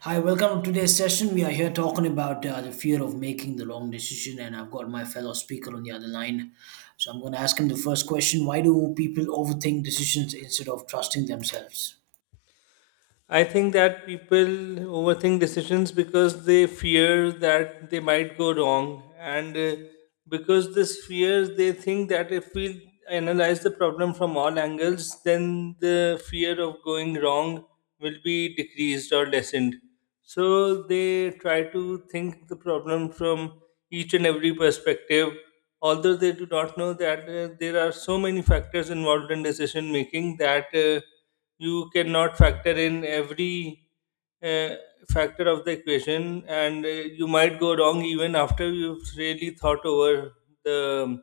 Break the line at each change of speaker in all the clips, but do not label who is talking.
Hi, welcome to today's session. We are here talking about the fear of making the wrong decision, and I've got my fellow speaker on the other line. So I'm going to ask him the first question: why do people overthink decisions instead of trusting themselves?
I think that people overthink decisions because they fear that they might go wrong, and because this fear, they think that if we analyze the problem from all angles, then the fear of going wrong will be decreased or lessened. So they try to think the problem from each and every perspective, although they do not know that there are so many factors involved in decision making, that you cannot factor in every uh, factor of the equation, and you might go wrong even after you've really thought over the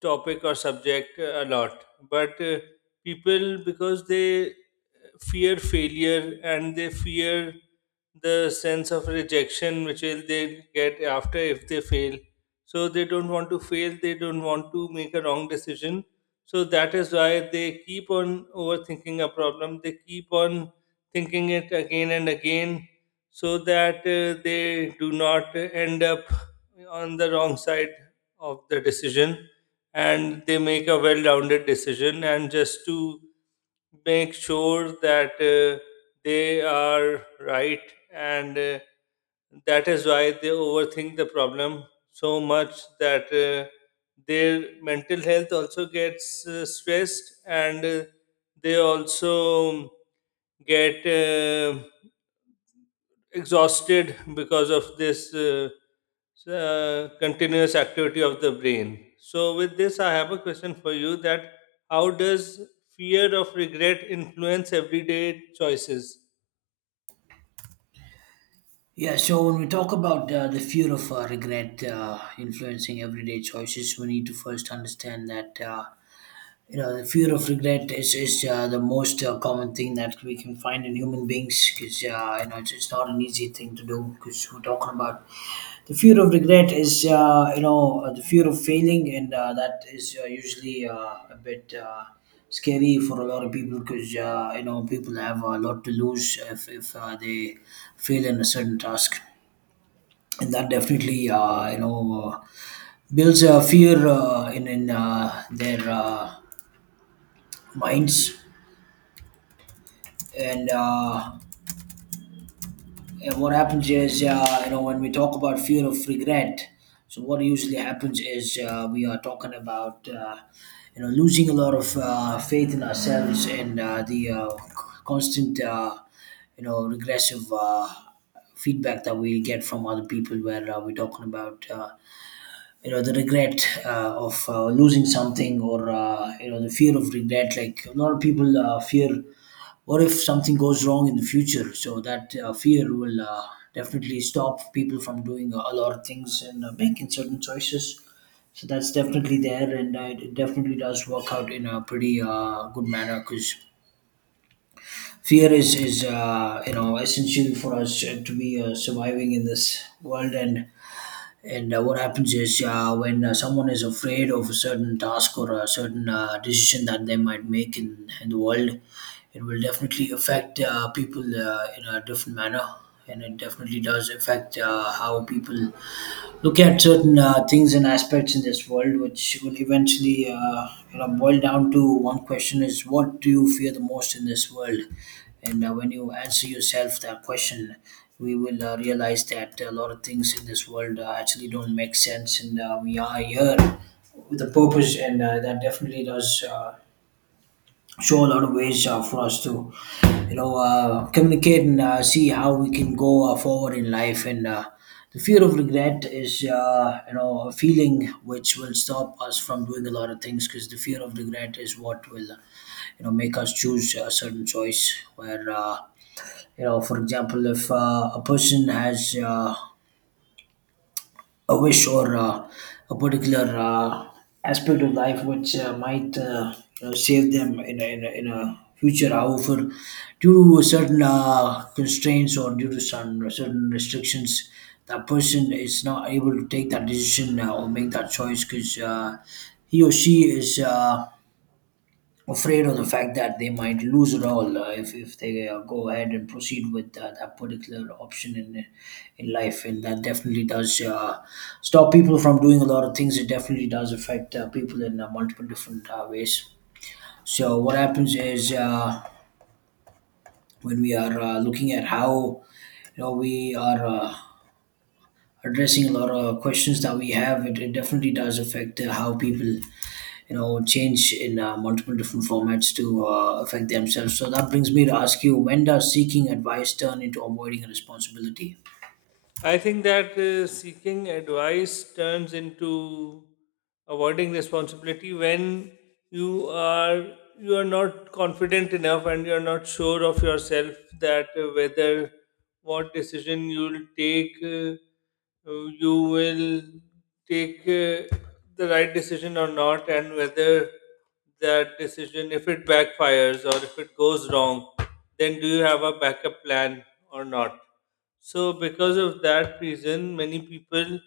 topic or subject a lot, but people, because they fear failure and they fear the sense of rejection which will they get after if they fail, so they don't want to fail, they don't want to make a wrong decision. So that is why they keep on overthinking a problem, they keep on thinking it again and again, so that they do not end up on the wrong side of the decision, and they make a well rounded decision, and just to make sure that they are right, and that is why they overthink the problem so much that their mental health also gets stressed, and they also get exhausted because of this so, continuous activity of the brain. So, with this, I have a question for you: that how does fear of regret influence everyday choices?
Yeah, so when we talk about the fear of regret influencing everyday choices, we need to first understand that. You know, the fear of regret is the most common thing that we can find in human beings because, you know, it's not an easy thing to do because we're talking about the fear of regret is you know the fear of failing and that is usually a bit scary for a lot of people because you know people have a lot to lose if they fail in a certain task, and that definitely you know builds a fear in their minds, and, and what happens is you know when we talk about fear of regret, so what usually happens is we are talking about you know losing a lot of faith in ourselves and the constant you know regressive feedback that we get from other people where we're talking about you know the regret of losing something or you know the fear of regret, like a lot of people fear what if something goes wrong in the future. So that fear will definitely stop people from doing a lot of things and making certain choices. So that's definitely there, and it definitely does work out in a pretty good manner because fear is you know essential for us to be surviving in this world, and what happens is when someone is afraid of a certain task or a certain decision that they might make in the world, it will definitely affect people in a different manner. And it definitely does affect how people look at certain things and aspects in this world, which will eventually you know boil down to one question: is what do you fear the most in this world? And when you answer yourself that question, we will realize that a lot of things in this world actually don't make sense, and we are here with a purpose, and that definitely does show a lot of ways for us to you know communicate and see how we can go forward in life. And the fear of regret is you know a feeling which will stop us from doing a lot of things, because the fear of regret is what will you know make us choose a certain choice where you know, for example, if a person has a wish or a particular aspect of life which might you know save them in a future. However, due to certain constraints or due to some certain restrictions, that person is not able to take that decision or make that choice because he or she is afraid of the fact that they might lose it all if they go ahead and proceed with that particular option in life. And that definitely does stop people from doing a lot of things. It definitely does affect people in multiple different ways. So what happens is when we are looking at how you know we are addressing a lot of questions that we have, it definitely does affect how people you know change in multiple different formats to affect themselves. So that brings me to ask you: when does seeking advice turn into avoiding responsibility?
I think that seeking advice turns into avoiding responsibility when you are you are not confident enough and you are not sure of yourself, that whether what decision you will take, you will take the right decision or not, and whether that decision, if it backfires or if it goes wrong, then do you have a backup plan or not. So because of that reason, many people,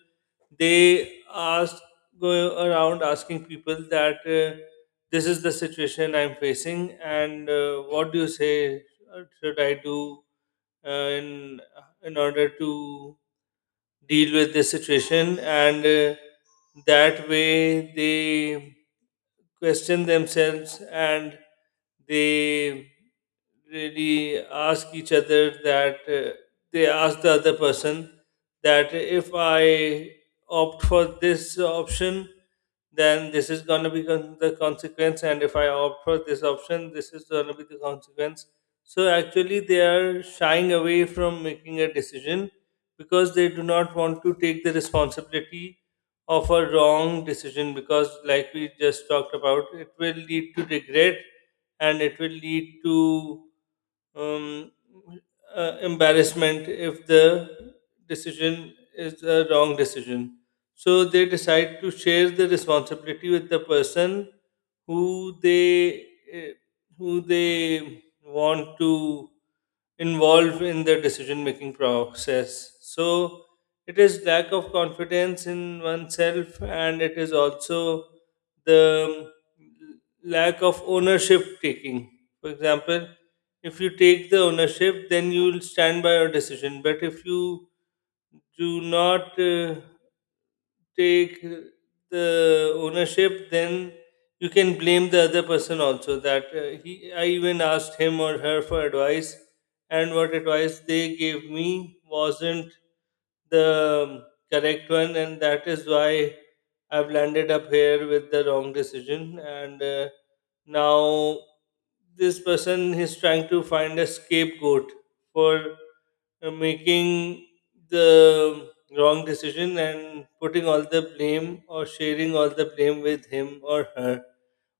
they ask, go around asking people that, this is the situation I'm facing, and what do you say should I do uh, in in order to deal with this situation. And that way they question themselves, and they really ask each other that, they ask the other person that if I opt for this option, then this is going to be the consequence, and if I opt for this option, this is going to be the consequence. So actually, they are shying away from making a decision because they do not want to take the responsibility of a wrong decision, because like we just talked about, it will lead to regret, and it will lead to um, embarrassment if the decision is a wrong decision. So they decide to share the responsibility with the person who they, eh, who they want to involve in the decision making process. So it is lack of confidence in oneself, and it is also the lack of ownership taking. For example, if you take the ownership, then you will stand by your decision. But if you do not take the ownership, then you can blame the other person also. That, he, I even asked him or her for advice, and what advice they gave me wasn't the correct one, and that is why I've landed up here with the wrong decision. And now this person is trying to find a scapegoat for making the wrong decision and putting all the blame or sharing all the blame with him or her.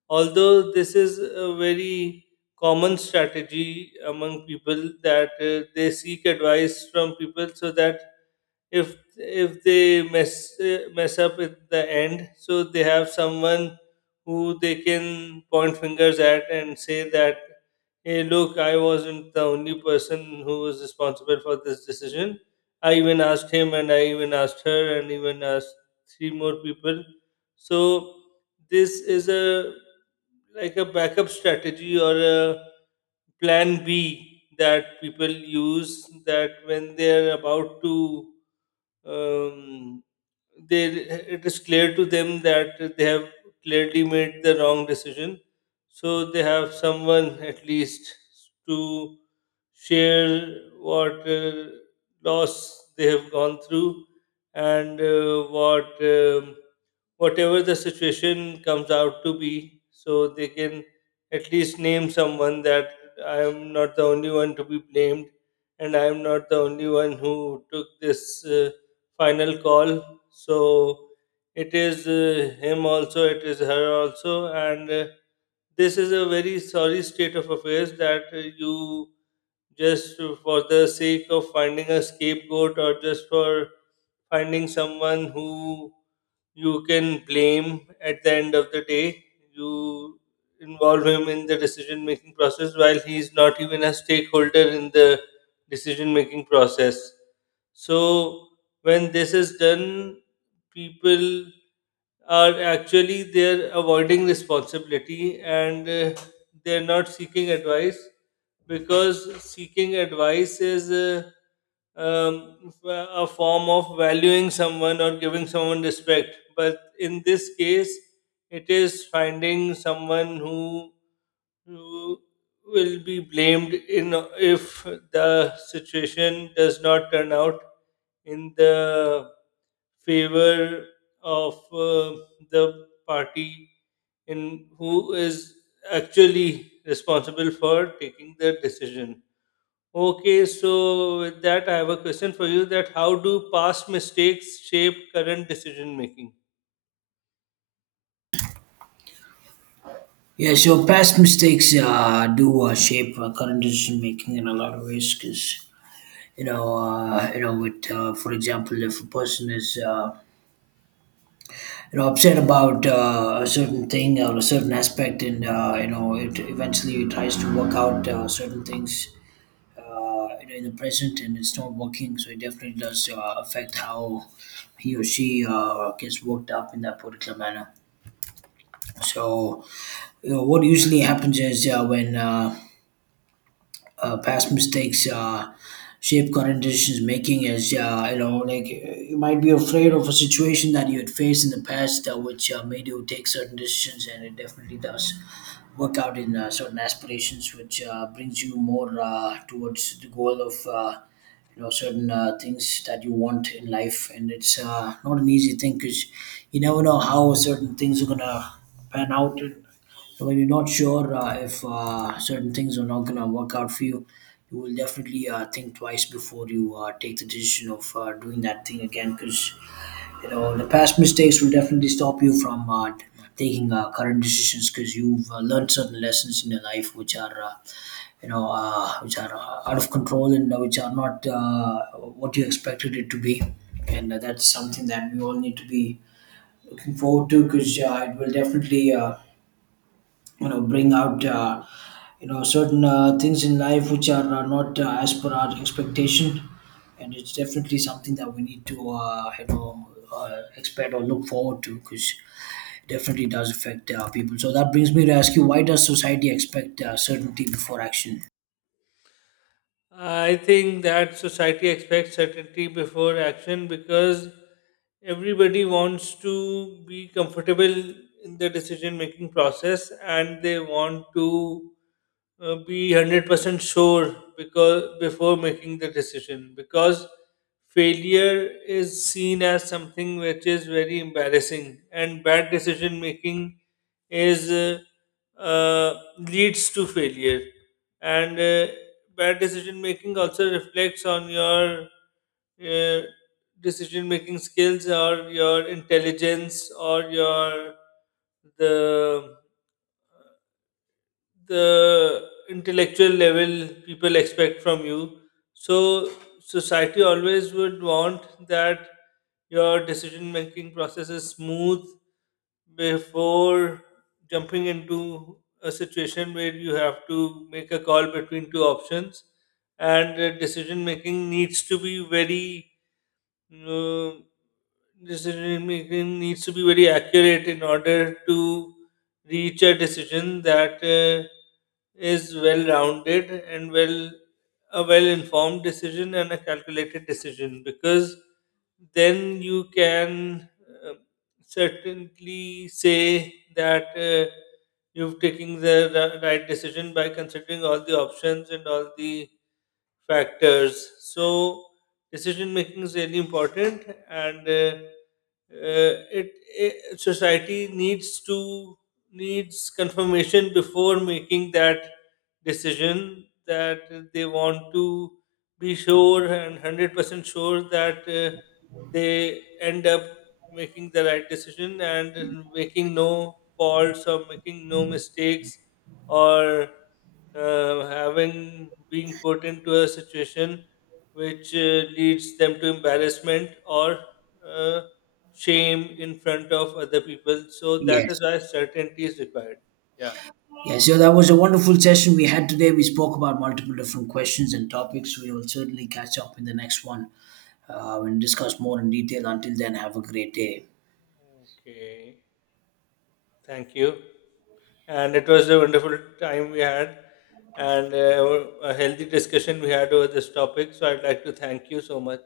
Although this is a very common strategy among people, that they seek advice from people so that if they mess up at the end, so they have someone who they can point fingers at and say that, hey, look, I wasn't the only person who was responsible for this decision. I even asked him, and I even asked her, and even asked three more people. So this is a, like a backup strategy, or a plan B that people use, that when they're about to, um, they, it is clear to them that they have clearly made the wrong decision, so they have someone at least to share what loss they have gone through, and what whatever the situation comes out to be, so they can at least name someone that, I am not the only one to be blamed, and I am not the only one who took this uh, final call. So it is him also, it is her also, and this is a very sorry state of affairs, that you just, for the sake of finding a scapegoat, or just for finding someone who you can blame at the end of the day. You involve him in the decision making process while he is not even a stakeholder in the decision making process. So when this is done, people are actually, they're avoiding responsibility, and they're not seeking advice, because seeking advice is a form of valuing someone or giving someone respect. But in this case, it is finding someone who will be blamed in, if the situation does not turn out in the favor of the party in who is actually responsible for taking the decision. Okay, so with that, I have a question for you: that how do past mistakes shape current decision making?
Yeah, so past mistakes do shape current decision making in a lot of ways, because you know with for example, if a person is you know upset about a certain thing or a certain aspect, and you know it eventually tries to work out certain things uh, in the present and it's not working. So it definitely does affect how he or she gets worked up in that particular manner. So you know, what usually happens is when past mistakes shape current decisions making, as you know, like you might be afraid of a situation that you had faced in the past which made you take certain decisions, and it definitely does work out in certain aspirations which brings you more towards the goal of you know certain things that you want in life. And it's not an easy thing because you never know how certain things are gonna pan out. So when you're not sure if certain things are not going to work out for you, you will definitely think twice before you take the decision of doing that thing again. Because you know the past mistakes will definitely stop you from taking current decisions, because you've learned certain lessons in your life which are you know which are out of control and which are not what you expected it to be. And that's something that we all need to be looking forward to, because it will definitely you know bring out you know certain things in life which are not as per our expectation. And it's definitely something that we need to you know expect or look forward to, because it definitely does affect people. So that brings me to ask you: why does society expect certainty before action?
I think that society expects certainty before action because everybody wants to be comfortable in the decision making process, and they want to be 100% sure, because before making the decision, because failure is seen as something which is very embarrassing, and bad decision making is, leads to failure, and bad decision making also reflects on your uh, decision making skills, or your intelligence, or your, the the intellectual level people expect from you. So society always would want that your decision making process is smooth before jumping into a situation where you have to make a call between two options. And the decision making needs to be very, no, decision making needs to be very accurate in order to reach a decision that is well rounded and well, a well informed decision and a calculated decision, because then you can uh, certainly say that you've taken the right decision by considering all the options and all the factors. So decision making is really important, and it, it society needs to, needs confirmation before making that decision, that they want to be sure and 100% sure that they end up making the right decision, and making no faults or making no mistakes, or having being put into a situation which leads them to embarrassment or uh, shame in front of other people. So that
Yes.
is why certainty is required. Yeah.
Yeah, so that was a wonderful session we had today. We spoke about multiple different questions and topics. We will certainly catch up in the next one, and discuss more in detail. Until then, have a great day.
Okay. Thank you. And it was a wonderful time we had, and a healthy discussion we had over this topic. So I'd like to thank you so much.